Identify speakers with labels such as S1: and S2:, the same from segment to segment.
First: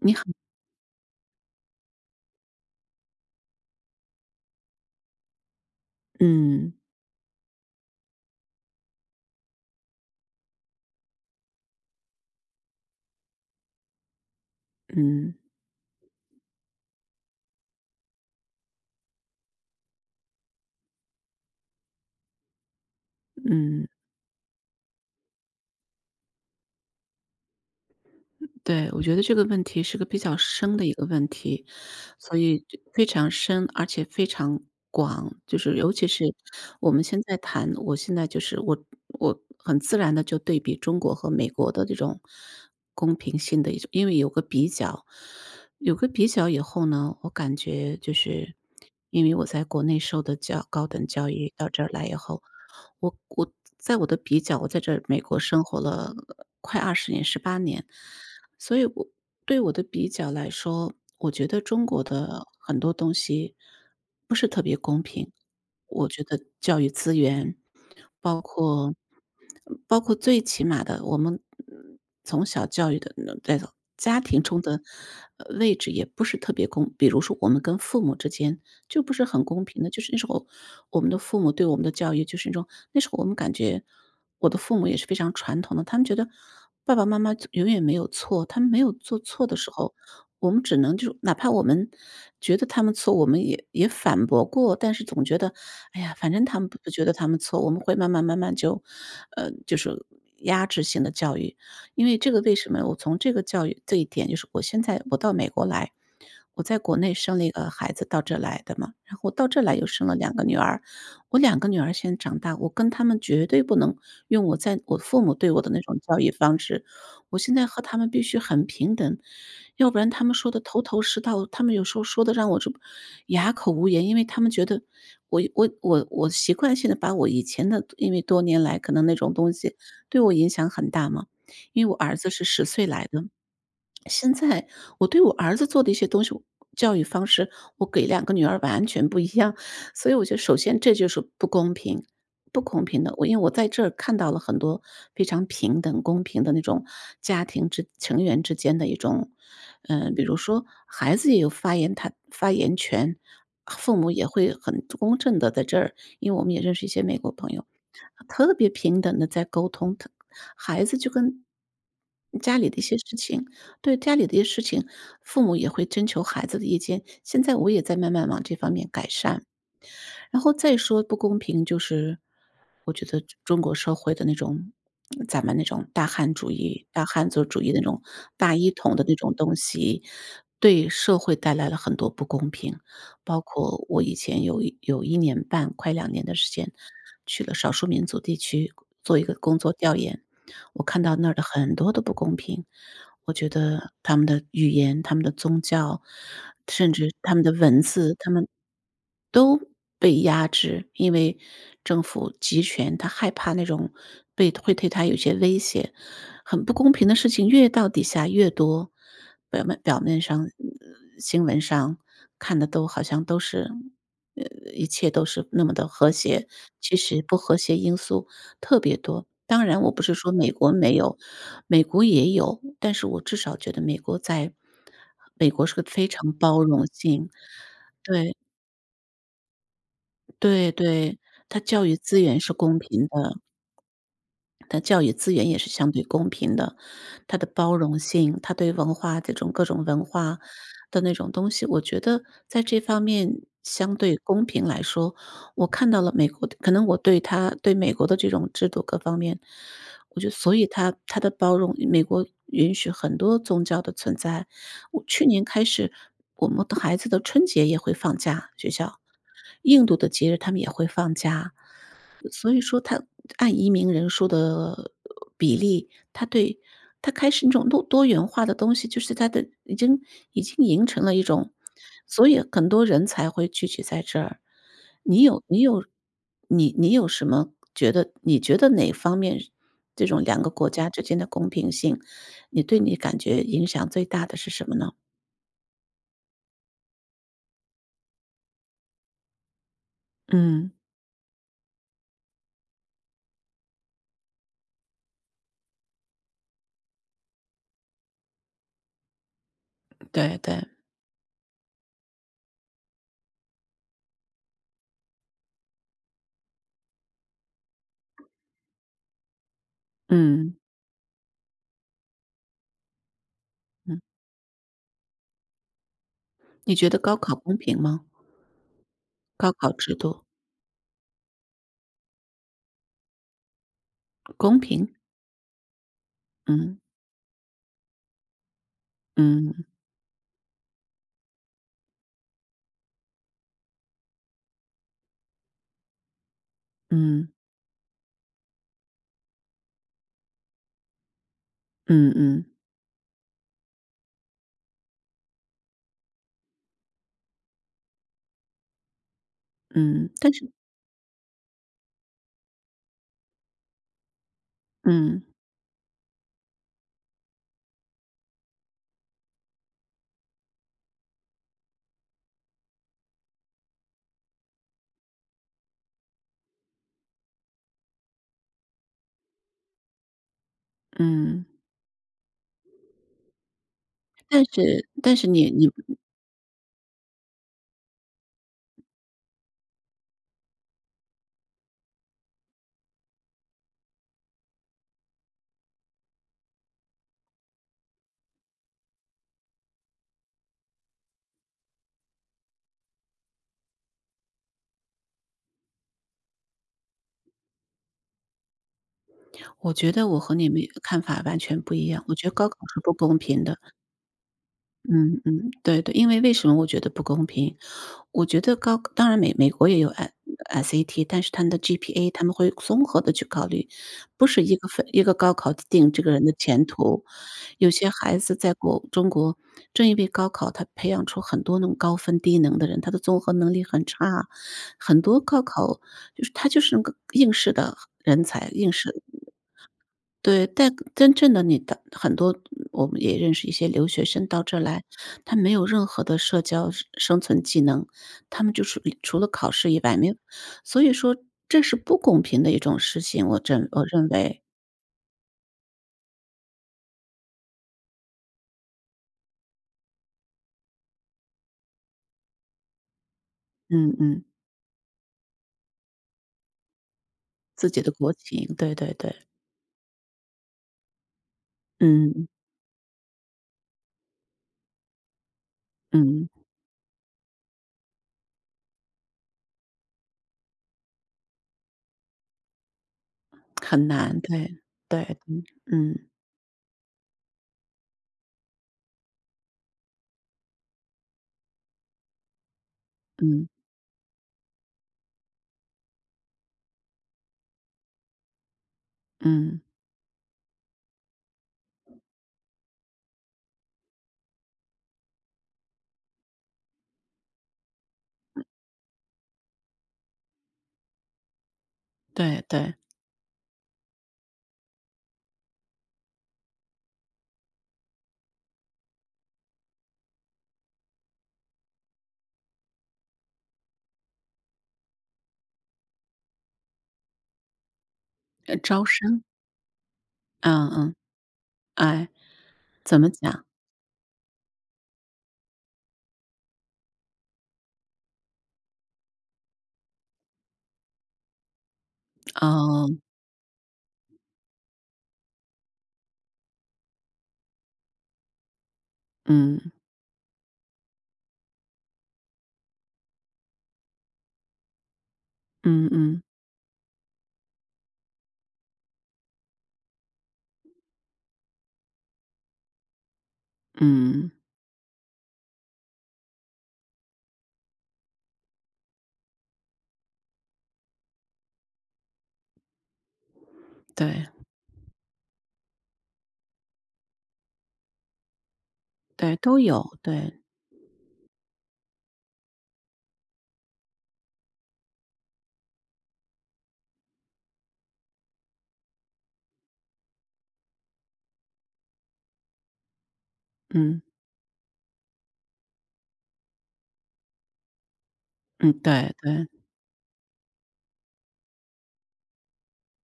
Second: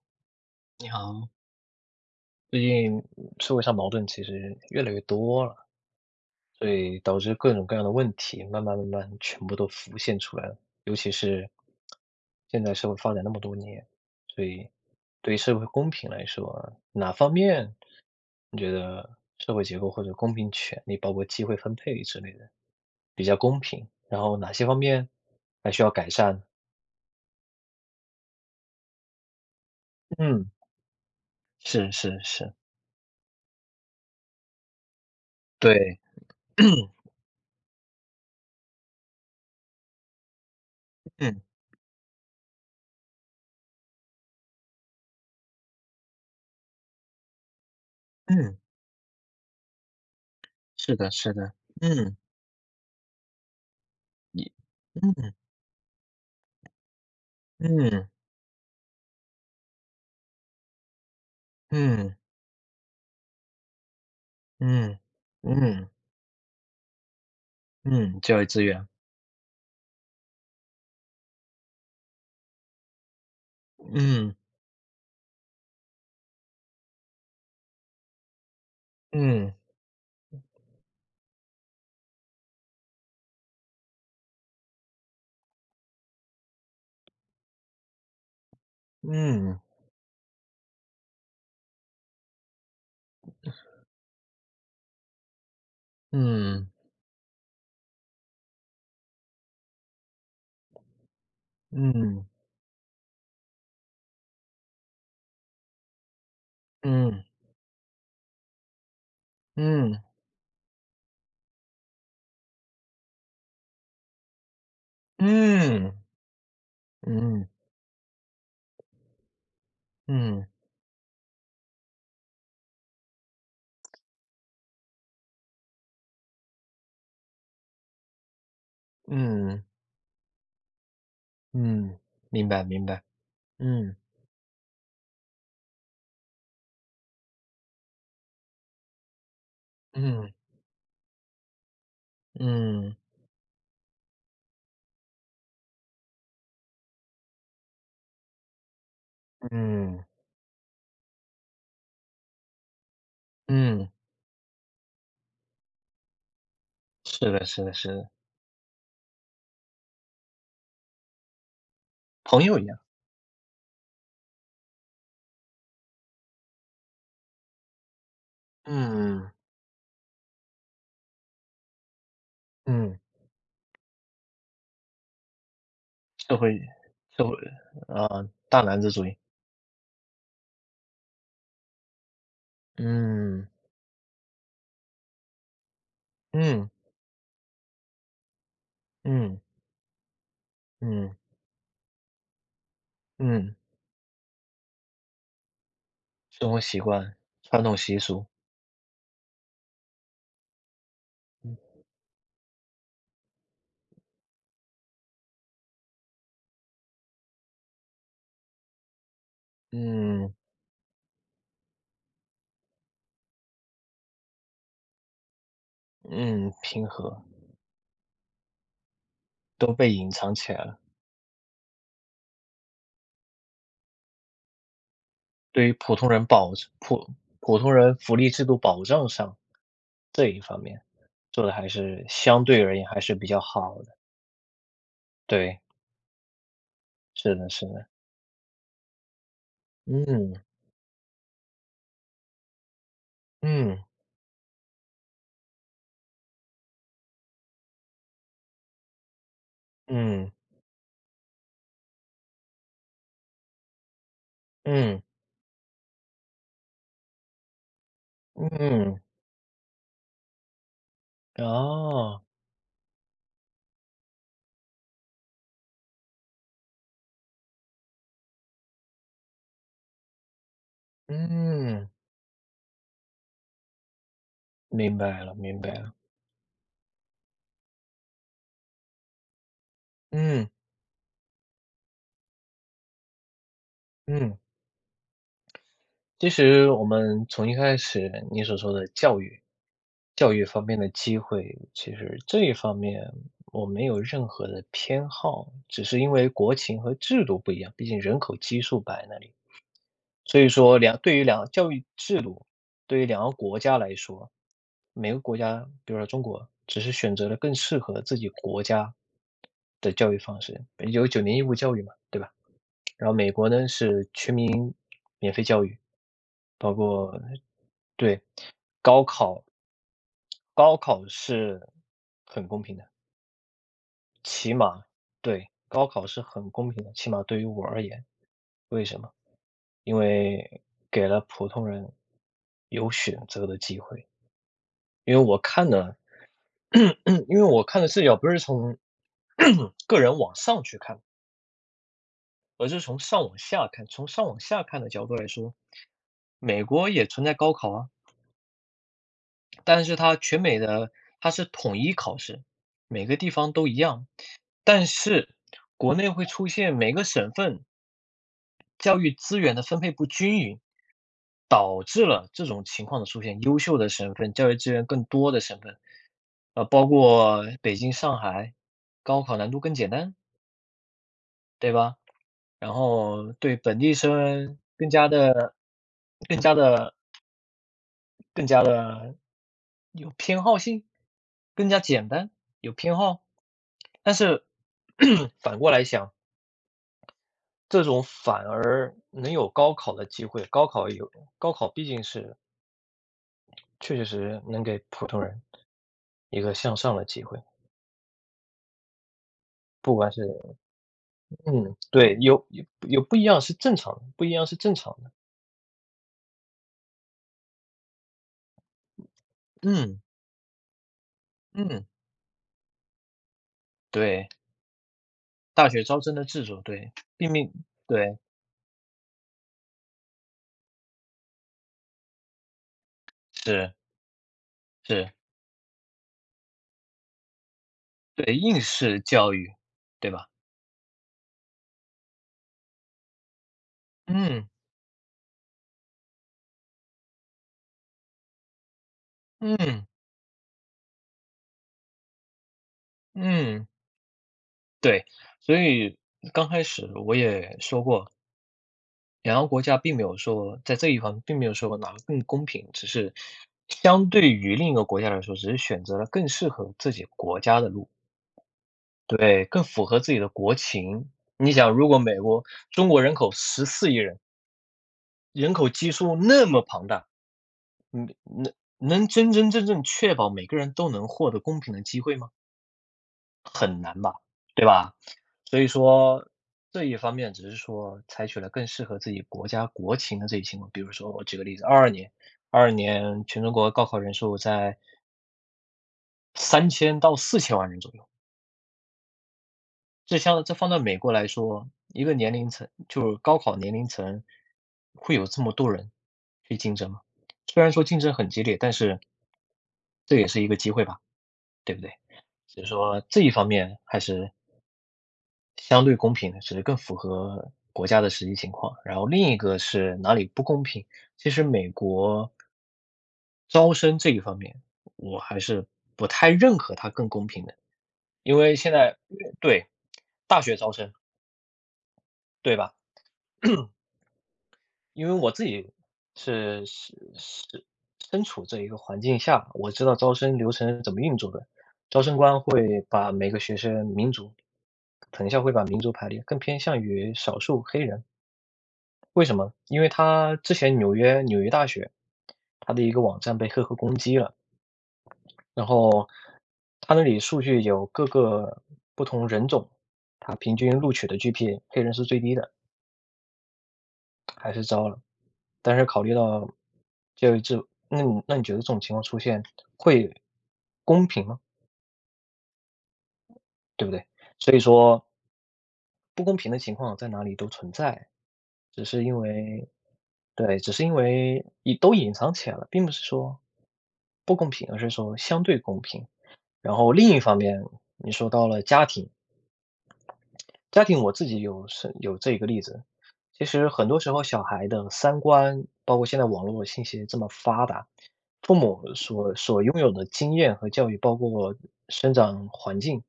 S1: 你好，
S2: 你好，最近社会上矛盾其实越来越多了，所
S1: 嗯
S2: 以导致各种各样的问题慢慢慢慢全部都浮现出来了。尤其是现在社会发展那么多年，所以
S1: 嗯
S2: 对于社会公平来说，哪方面你觉得社会结构或者公平权利，包括机会分配之类的比较公
S1: 嗯。
S2: 平？然后哪些方面还需要改善？
S1: 对，我觉得这个问题是个比较
S2: 嗯，
S1: 深的一个问题，
S2: 是是
S1: 所
S2: 是，
S1: 以就非常深，而且非常广，就是尤
S2: 对，
S1: 其是 我们现在谈，我现在就是我很自然的就对比中国和
S2: 嗯
S1: 美国的这种公平性的一种因为有个比较。有个比较以后呢，我感觉就是
S2: 嗯，
S1: 因为我在国内受的高
S2: 是
S1: 等
S2: 的，
S1: 教
S2: 是
S1: 育，
S2: 的，
S1: 到这儿来以
S2: 嗯，
S1: 后，我在我的比
S2: 你
S1: 较，我在这儿美
S2: 嗯。
S1: 国生活了快20年18年。
S2: 嗯，
S1: 所以我对我的比较来说，我觉得中国
S2: 嗯，
S1: 的很多东西不是特别
S2: 嗯，
S1: 公平。
S2: 嗯，
S1: 我觉得教育资源，
S2: 嗯，
S1: 包
S2: 教育资源，
S1: 括包括最起码的，我们嗯从小教育的，种。家
S2: 嗯，
S1: 庭中的位置也不是特别公，比如说我们跟父母之间就不是很
S2: 嗯，
S1: 公平的，就是那时候我们的父母对我们的教育就是那种，那时候我们感觉我的父母也是非常传统的，他们觉得爸爸妈妈永远没有错，他们没有做错的
S2: 嗯，
S1: 时候，我们只能就哪怕我们觉得他们错，我们也反驳过，但是总觉得，哎呀，反正他们
S2: 嗯，
S1: 不觉得他们错，我们会慢慢慢慢就，就是压制性的教育。因为
S2: 嗯，
S1: 这个为什么我从这个教育这一点就是我现在我到美国来，我在国内
S2: 嗯，
S1: 生了一个孩子到这来的嘛，然后我到这来又
S2: 嗯，
S1: 生了两个女儿，我两个女儿现在长大，我跟她们绝对不能用我在我父母对我的那
S2: 嗯，
S1: 种教育方式，我
S2: 嗯，
S1: 现在和她们必须很平等，要不然她们
S2: 嗯，
S1: 说的头头是道，她们有时候说的让我这哑口无言，因为她们觉得我习惯性的把我以前的因为多年来可能那种东
S2: 嗯，
S1: 西对我影响很大嘛，因为我
S2: 嗯，
S1: 儿子是
S2: 明白
S1: 10岁
S2: 明白，
S1: 来的，
S2: 嗯，
S1: 现在我对我儿子做的一些东西，教育方式，我给两个女儿完全不一样，所以我
S2: 嗯，
S1: 觉得首先这就是不公平，不公
S2: 嗯，
S1: 平的。我因为我在这儿看到了很多非常平等、公平的那种家庭之成员之间的一种，
S2: 嗯，
S1: 比如说孩子也有他发言权，啊
S2: 嗯，
S1: 父母也会很公正的在这儿，因为我们也认识一些美国
S2: 是的
S1: 朋
S2: 是
S1: 友，
S2: 的是的，
S1: 特别平等的在沟通，他孩子就跟
S2: 朋
S1: 家
S2: 友一
S1: 里的
S2: 样，
S1: 一些事情，对家里的一些事情，父母也会征求孩子的意见。现在我也在慢慢往这方面改
S2: 嗯，
S1: 善。然后再说不公平，就是我
S2: 嗯，
S1: 觉得中国社会的那种，咱们那种大汉
S2: 社
S1: 主
S2: 会
S1: 义、大
S2: 社
S1: 汉
S2: 会，
S1: 族主义那种
S2: 啊，
S1: 大
S2: 大
S1: 一
S2: 男子
S1: 统的
S2: 主
S1: 那
S2: 义，
S1: 种东西，对社会带来了很多不公平。包
S2: 嗯，
S1: 括我以前有有一年半，快2年的时
S2: 嗯，
S1: 间，去了少数民族地区做一个
S2: 嗯，
S1: 工作调研，我看
S2: 嗯，
S1: 到那儿的很多的不公平。我觉
S2: 嗯。
S1: 得他们的语言、他们的宗教，
S2: 生活习
S1: 甚至
S2: 惯、
S1: 他们的
S2: 传统
S1: 文
S2: 习
S1: 字，
S2: 俗，
S1: 他们都被压制，因为
S2: 嗯
S1: 政府集权，他害怕那种被会对他有些威胁，很不公平的事情越到底下越多，表面
S2: 嗯
S1: 上，新闻上看的都好像都是，呃，一切都是那么的和谐，
S2: 嗯平
S1: 其实
S2: 和
S1: 不和谐因素特别多。当
S2: 都
S1: 然我
S2: 被
S1: 不
S2: 隐
S1: 是说
S2: 藏
S1: 美
S2: 起来
S1: 国
S2: 了。
S1: 没有，美国也有，但是我至少觉得美国
S2: 对于
S1: 是个
S2: 普
S1: 非
S2: 通人
S1: 常
S2: 保
S1: 包容
S2: 普
S1: 性。
S2: 普通人福利
S1: 对，
S2: 制度保障上，这一方
S1: 对
S2: 面
S1: 对，
S2: 做的
S1: 他
S2: 还
S1: 教育
S2: 是
S1: 资源
S2: 相
S1: 是
S2: 对而
S1: 公
S2: 言还
S1: 平
S2: 是比
S1: 的。
S2: 较好的。
S1: 它教育资源也
S2: 对，
S1: 是相对公平的，
S2: 是
S1: 它的
S2: 的，是
S1: 包
S2: 的，
S1: 容性，它对文化这种各种文
S2: 嗯
S1: 化的那种东西，我觉得在这方面
S2: 嗯
S1: 相对公平来说，我看到了美国的可能我对美国的这种制度各方面，我觉
S2: 嗯
S1: 得所以它的包容美国允许很多宗教的存在。
S2: 嗯
S1: 我去年开始，我们的孩子的春节也会放假，学校。
S2: 嗯，
S1: 印度的节日他们也会放假。
S2: 哦，
S1: 所以说他按移民人数的比例，他对他开始那种多元化的东西，就是他的已经形成了一种，
S2: 嗯，
S1: 所以很多人才会聚集在这儿。
S2: 明
S1: 你
S2: 白了，
S1: 有你
S2: 明白
S1: 有
S2: 了，
S1: 你你有什么觉得你觉得哪方面这种两
S2: 嗯
S1: 个国家之间的公平性，你感觉影响最大的
S2: 嗯。
S1: 是什么呢？
S2: 其实我们从一开始你所说的教育，教育方
S1: 嗯，
S2: 面的机会，其实这一方面我没有任何的偏好，只是因为国情和制度不一样，毕竟人口基数摆那里。
S1: 对
S2: 所以
S1: 对，
S2: 说两对于两教育制度，对于两个国家来说，每个国家，比如说中国，只是选择了更适合自己国家的教育方
S1: 嗯。
S2: 式，有9年义务教育嘛，对吧？然后美国呢
S1: 嗯，
S2: 是全民免费教育，包
S1: 你觉得高
S2: 括
S1: 考公平吗？
S2: 对，高考
S1: 高考制度
S2: 高考是很公平的，起
S1: 公
S2: 码
S1: 平？
S2: 对，高考是很公
S1: 嗯。
S2: 平的，起码对于我而言。为什么？
S1: 嗯，
S2: 因为给了普通人有选择的机会。因为我看的
S1: 嗯，
S2: 因为我看的视角不是从 个人往上去看，
S1: 嗯嗯，
S2: 而是从上往下看。从上往下看的角度来说，美国也存在高考啊，但是
S1: 嗯，
S2: 它
S1: 但
S2: 全
S1: 是
S2: 美的它是统一考试，每个地方都一样。但
S1: 嗯，
S2: 是国内会出现每个省份教育资源的分配不均匀，导致了这种情况的出现。优秀的省份，教育资源更多的省份，呃，包括北京、上海，高考难度更简单，
S1: 嗯，
S2: 对吧？然后对本地
S1: 但
S2: 生
S1: 是
S2: 更加
S1: 但是你
S2: 的
S1: 你
S2: 更加的更加的有偏好性，更加简单，有偏好。但是 反过来想，这种反而能有高考的机会，高考有高考毕竟是确确实实能给普通人一个向上的机会，
S1: 我觉
S2: 不
S1: 得
S2: 管
S1: 我
S2: 是
S1: 和你们看法完全不
S2: 嗯，
S1: 一样，我
S2: 对，
S1: 觉得
S2: 有
S1: 高考
S2: 有
S1: 是不
S2: 有不
S1: 公
S2: 一样
S1: 平
S2: 是
S1: 的。
S2: 正常的，不一样是正常的。
S1: 嗯，嗯，对对，为什么我觉得不公平？我觉得当然美国也有
S2: 嗯，
S1: SAT，但是他们的
S2: 嗯，
S1: GPA 他们会综合的去考虑，不
S2: 对，
S1: 是一个分一个高考
S2: 大学
S1: 定
S2: 招
S1: 这个
S2: 生
S1: 人
S2: 的
S1: 的
S2: 制度，
S1: 前
S2: 对，
S1: 途。
S2: 并
S1: 有些
S2: 对，
S1: 孩子在中国正因为高考，他培养出很多那种高分低能的人，他的综合能力
S2: 是，
S1: 很差，很
S2: 是，
S1: 多高考就是那个应试的人
S2: 对，
S1: 才，
S2: 应
S1: 应试
S2: 试教育，对吧？
S1: 对，但真正的你的很多我们也认识一些留学生到
S2: 嗯。
S1: 这来，他没有任何的社交生存技能，他们就是除了考试以
S2: 嗯
S1: 外没有所以说这是不公平的一种事情，
S2: 嗯，
S1: 我认为。
S2: 对，所以刚开始我也说过，两个国家并没有说在这一方面并没有说哪个更公平，只是
S1: 嗯
S2: 相
S1: 嗯，
S2: 对于另一个国家来说，只是选择了更适合自己国家的
S1: 自己
S2: 路，
S1: 的国情，对对对，
S2: 对，更符合自己的国情。你想，如果美
S1: 嗯
S2: 国中国人口14亿人，人口基数
S1: 嗯，
S2: 那么庞大，嗯，能能真真正正确保每个人都能获得公平的机会吗？很
S1: 很
S2: 难吧，
S1: 难，对，
S2: 对吧？
S1: 对，嗯
S2: 所以
S1: 嗯
S2: 说，这一方面只是说采取了更适合自己国家国情的这一情况。比如说我举个例子二二年全
S1: 嗯
S2: 中国高考人数在3000到4000万人左右。
S1: 嗯，
S2: 这像这放到美国来说，一个年龄层就是高考年龄层，会有这么多人去竞争吗？虽然说竞争很激烈，但是这也是一个机会吧，对不对？
S1: 对
S2: 所以
S1: 对，
S2: 说这一方面还是相对公平的，只是更符合国家的实际情况。然后另一个是哪里不公平，其实美国招生这一方面，我还是不太认可它更公平的，因为
S1: 呃
S2: 现
S1: 招
S2: 在
S1: 生，
S2: 对，大学
S1: 嗯
S2: 招生，
S1: 嗯，哎，
S2: 对吧？
S1: 怎么讲？
S2: 因为我自己是是是身处这一个环境下，我知道招生流程是怎么运作的。招生官会
S1: 哦，
S2: 把每个学生民族，藤校会把民族排列，更偏向于少数黑人。为什么？
S1: 嗯
S2: 因为他之前纽约大学，他的一个网站被黑客攻击了，然
S1: 嗯
S2: 后
S1: 嗯
S2: 他那里数据有各个不同人种，他平均录取的 GPA，黑人是最低的，
S1: 嗯，
S2: 还是招了。但是考虑到教育制那你觉得这种情况出现会公平吗？对不对？
S1: 对。
S2: 所以说不公平的情况在哪里都存在，只是因
S1: 对，都
S2: 为
S1: 有，对，
S2: 对，只是因为都隐藏起来了，并不是说不公平，而是说相对公平。然后另一方面，你说到了家庭，家庭我自己有是有这个例子。其实很
S1: 嗯，
S2: 多时候小孩的三观，包括现在网络信息这么发达，父
S1: 嗯，
S2: 母
S1: 对
S2: 所
S1: 对，
S2: 所拥有的经验和教育，包括生长环境，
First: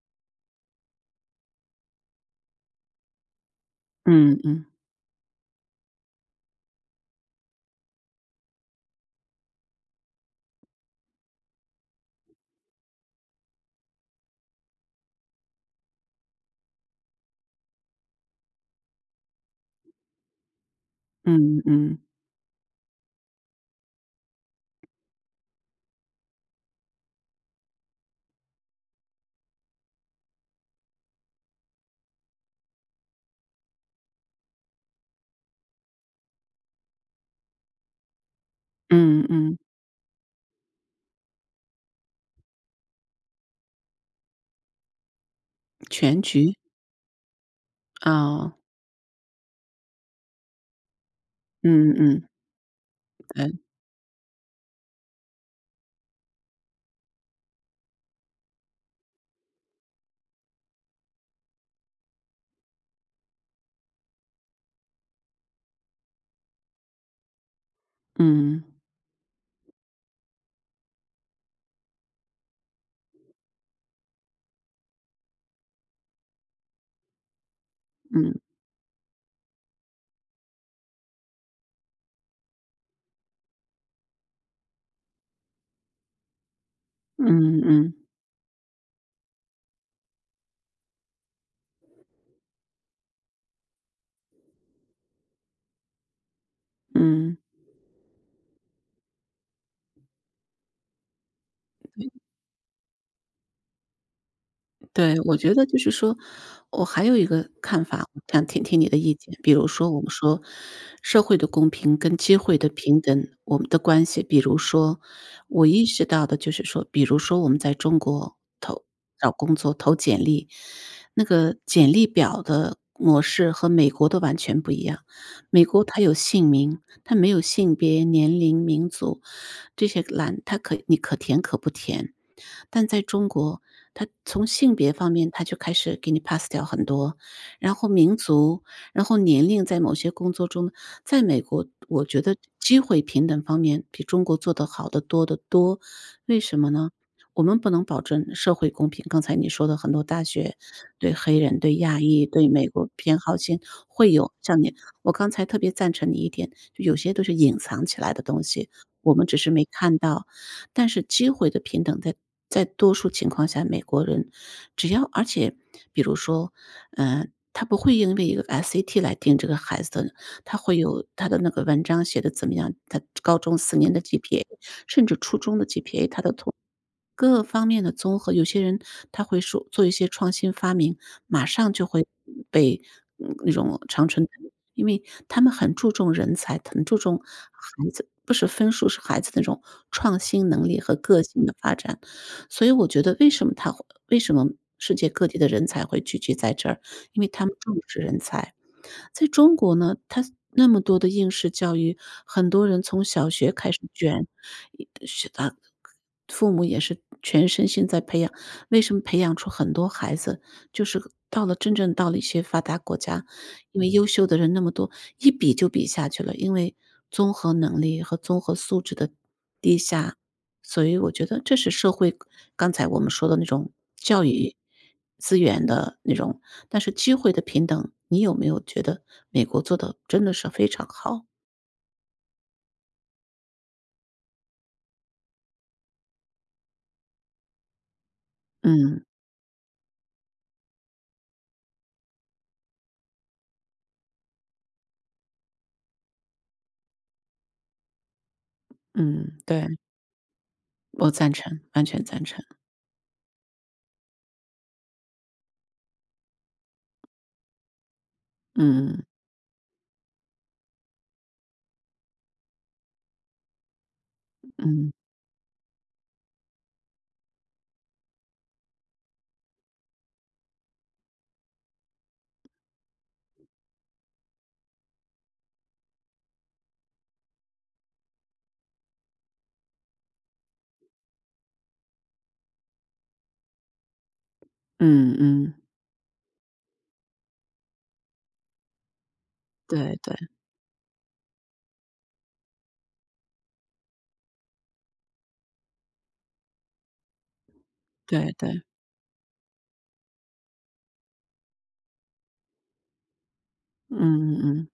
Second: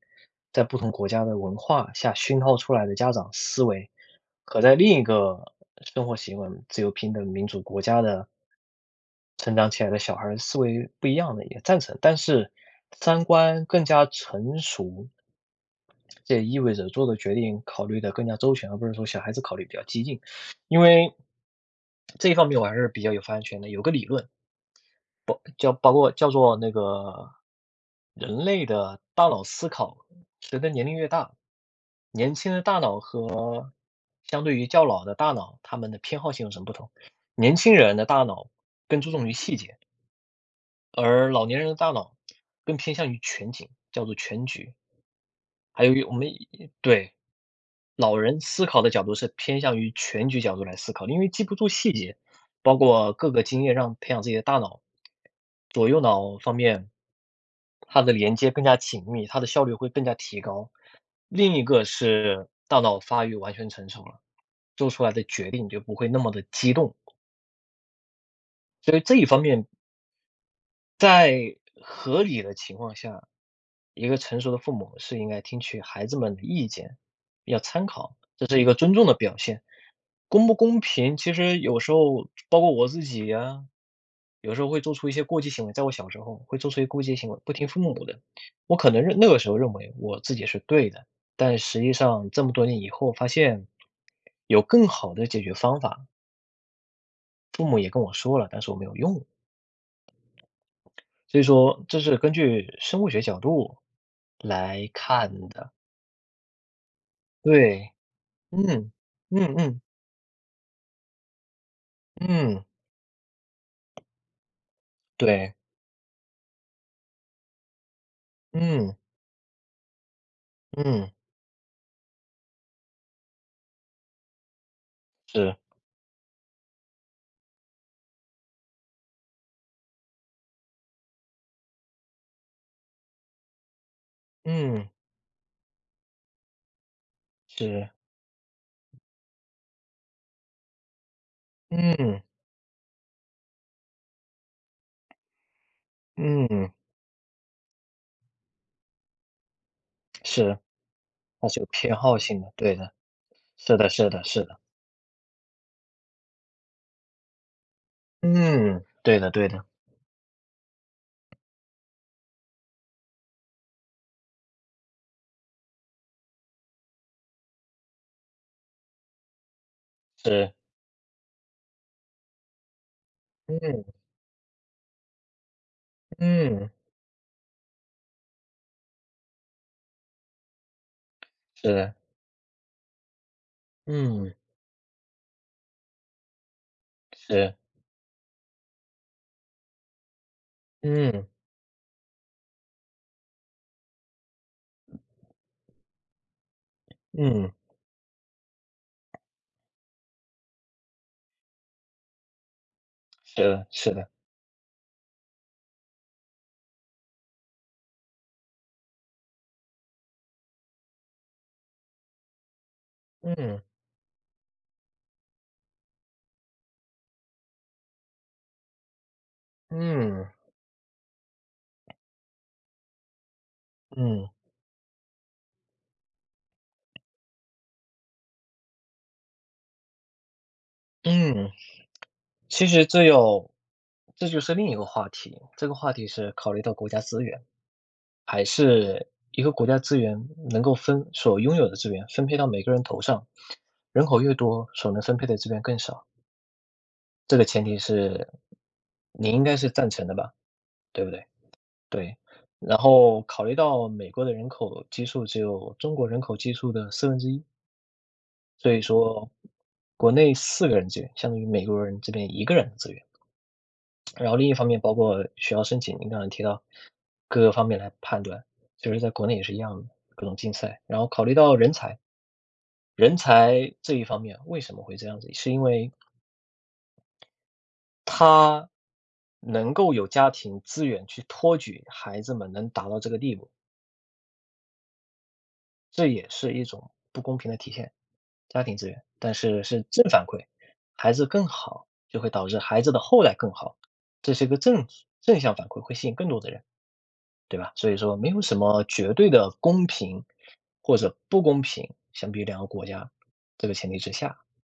S2: 在不同国家的文化下熏陶出来的家长思维，
S1: 嗯
S2: 和
S1: 嗯，
S2: 在另一个生活习惯自由、平等、民主国家的成长起来的小孩儿思维不一样的，也赞成。但是三观更加成熟，这也意味着做的决定考虑的更加周全，而不是说小孩子考虑比较激进。因为
S1: 嗯嗯，
S2: 这一方面我还是比较有发言权的，有个理论叫包括叫做那个人类的大脑思考，随着年龄越大，年轻的大脑和相对于较老的大脑，他们的偏好性有什么不同？年轻人的大脑更注
S1: 嗯
S2: 重于细
S1: 嗯，
S2: 节，而老年人的大脑更偏向于全景，叫做全局。还有一我
S1: 全
S2: 们
S1: 局，
S2: 一对老人
S1: 啊，
S2: 思考的角度是偏向于全局角度来思考的因为记不住细
S1: 嗯
S2: 节，
S1: 嗯，
S2: 包括各个
S1: 对，
S2: 经验，让培养自己的大脑左右脑方面它的连接更加紧密，它的效率会更加提高。另一个是大脑发育完全成熟了，做出来的决定就不会那么的激动。
S1: 嗯，
S2: 所以这一方面，在合理的情况下一个成熟的父母是应该听取孩子们的意见，要参考，
S1: 嗯，
S2: 这是一个尊重的表现。公不公平，其实有时候包括我自己呀，有时候会做出一些过激行为，在我小时候会做出一些过激行为，不
S1: 嗯
S2: 听父
S1: 嗯，
S2: 母的。我可能认那个时候认为我自己是对的，但实际上这么多年以后发现，有更好的解决方法，
S1: 嗯。
S2: 父母也跟我说了，但是我没有用。所以说这是根据生物学角度来
S1: 对，我
S2: 看
S1: 觉得
S2: 的，
S1: 就是说，我还有一个看
S2: 对。
S1: 法，我想听听你
S2: 嗯，
S1: 的意见。比
S2: 嗯
S1: 如
S2: 嗯
S1: 说，我们说社会的公平跟机会
S2: 嗯，
S1: 的平等，我们的关系，比如说，
S2: 对，
S1: 我意识到的就是说，比如说我们在中国
S2: 嗯
S1: 找工作投简历，
S2: 嗯，
S1: 那个简历表的模式和美国的完全不一样。
S2: 是，
S1: 美国它有姓名，它没有性别、年龄、民族，这些蓝它可你可甜可不甜。但在中国，它从性
S2: 嗯
S1: 别方面，它就开始给你 pass 掉很多，然后
S2: 是，
S1: 民族，然后年龄，在某些工作中，在美国，我觉
S2: 嗯
S1: 得机会平等方面比中国做得好得多得多。为什么
S2: 嗯，
S1: 呢？我们不能保证社会公平，刚才你说的很多大学
S2: 是，
S1: 对黑
S2: 它
S1: 人、
S2: 是有
S1: 对
S2: 偏
S1: 亚
S2: 好
S1: 裔、
S2: 性
S1: 对
S2: 的，
S1: 美
S2: 对
S1: 国
S2: 的，
S1: 偏好性
S2: 是的是
S1: 会
S2: 的
S1: 有
S2: 是的，
S1: 像你我刚才特别赞成你一点，就有些都是隐藏起来的东西，
S2: 嗯，
S1: 我
S2: 对
S1: 们
S2: 的
S1: 只
S2: 对
S1: 是没
S2: 的，
S1: 看到。但是机会的平等在多数情况下，美国人只要而且比如说，嗯，他不会因为一个 SAT 来定这个孩子的，
S2: 是，
S1: 他会有他的那个文章写得怎么样，他高中四
S2: 嗯
S1: 年的 GPA，甚至初中的 GPA，他的同。
S2: 嗯，
S1: 各方面的综合，有些人他会说做一些创新发明，马上就
S2: 是，
S1: 会被那种长春
S2: 嗯
S1: 藤因为他们很注重人才，很注重
S2: 是，
S1: 孩子，不是分数，是孩子那种创新能力和个
S2: 嗯
S1: 性的发展。所以我觉得为什么世界各地的人才会聚集在这儿，因为他
S2: 嗯，
S1: 们重视人才。在中国呢，他那么多的应试教育，很多人从小
S2: 是
S1: 学
S2: 的
S1: 开始
S2: 是的，
S1: 卷，一是啊，父母也是全身心在培养。为什么培养出很多孩子，就是真正到了一些发达国家，
S2: 嗯
S1: 因为优秀的人那么多，一比就比下去了，因为综合能力和综合素质的低下，
S2: 嗯
S1: 所以我觉得这是社会刚才我们说的那种教
S2: 嗯
S1: 育资源的那种，但是机会的平等，你有没有觉得美国做的真的是非常好？
S2: 嗯，其实这有这就是另一个话题，这个话题是考虑到国家资源。还
S1: 嗯，
S2: 是一个国家资源能够分所拥有的资源分配到每个人头上，人口越多，所能分配的资源更少。这个前提是，你
S1: 嗯，
S2: 应该
S1: 对，
S2: 是赞成的吧，对不
S1: 我
S2: 对？
S1: 赞成，完全
S2: 对。
S1: 赞成。
S2: 然后考虑到美国的人口基数只有中国人口基数的1/4，所以
S1: 嗯，
S2: 说国内四个人资源，相当于美国人这边一个人的资源。然后另一方面，
S1: 嗯，
S2: 包括学校申请，您刚才提到各个方面来判断，就是在国内也是一样的，各种竞赛。然后考虑到人才，人才这一方面为什么会这样子？是因为他能够有家庭资源去托举孩子们能达到这个地步，
S1: 嗯嗯嗯，
S2: 这也是一种不公平的体现，家庭资源，但是是
S1: 对
S2: 正
S1: 对
S2: 反馈，孩子更好，就会导致孩子的后代更好，这是一个正向反馈，会吸引更多的人。对吧？所以说没
S1: 对
S2: 有什
S1: 对，
S2: 么绝对的公平或者不公平，相比于两个国家这个前提
S1: 嗯
S2: 之
S1: 嗯
S2: 下。
S1: 嗯。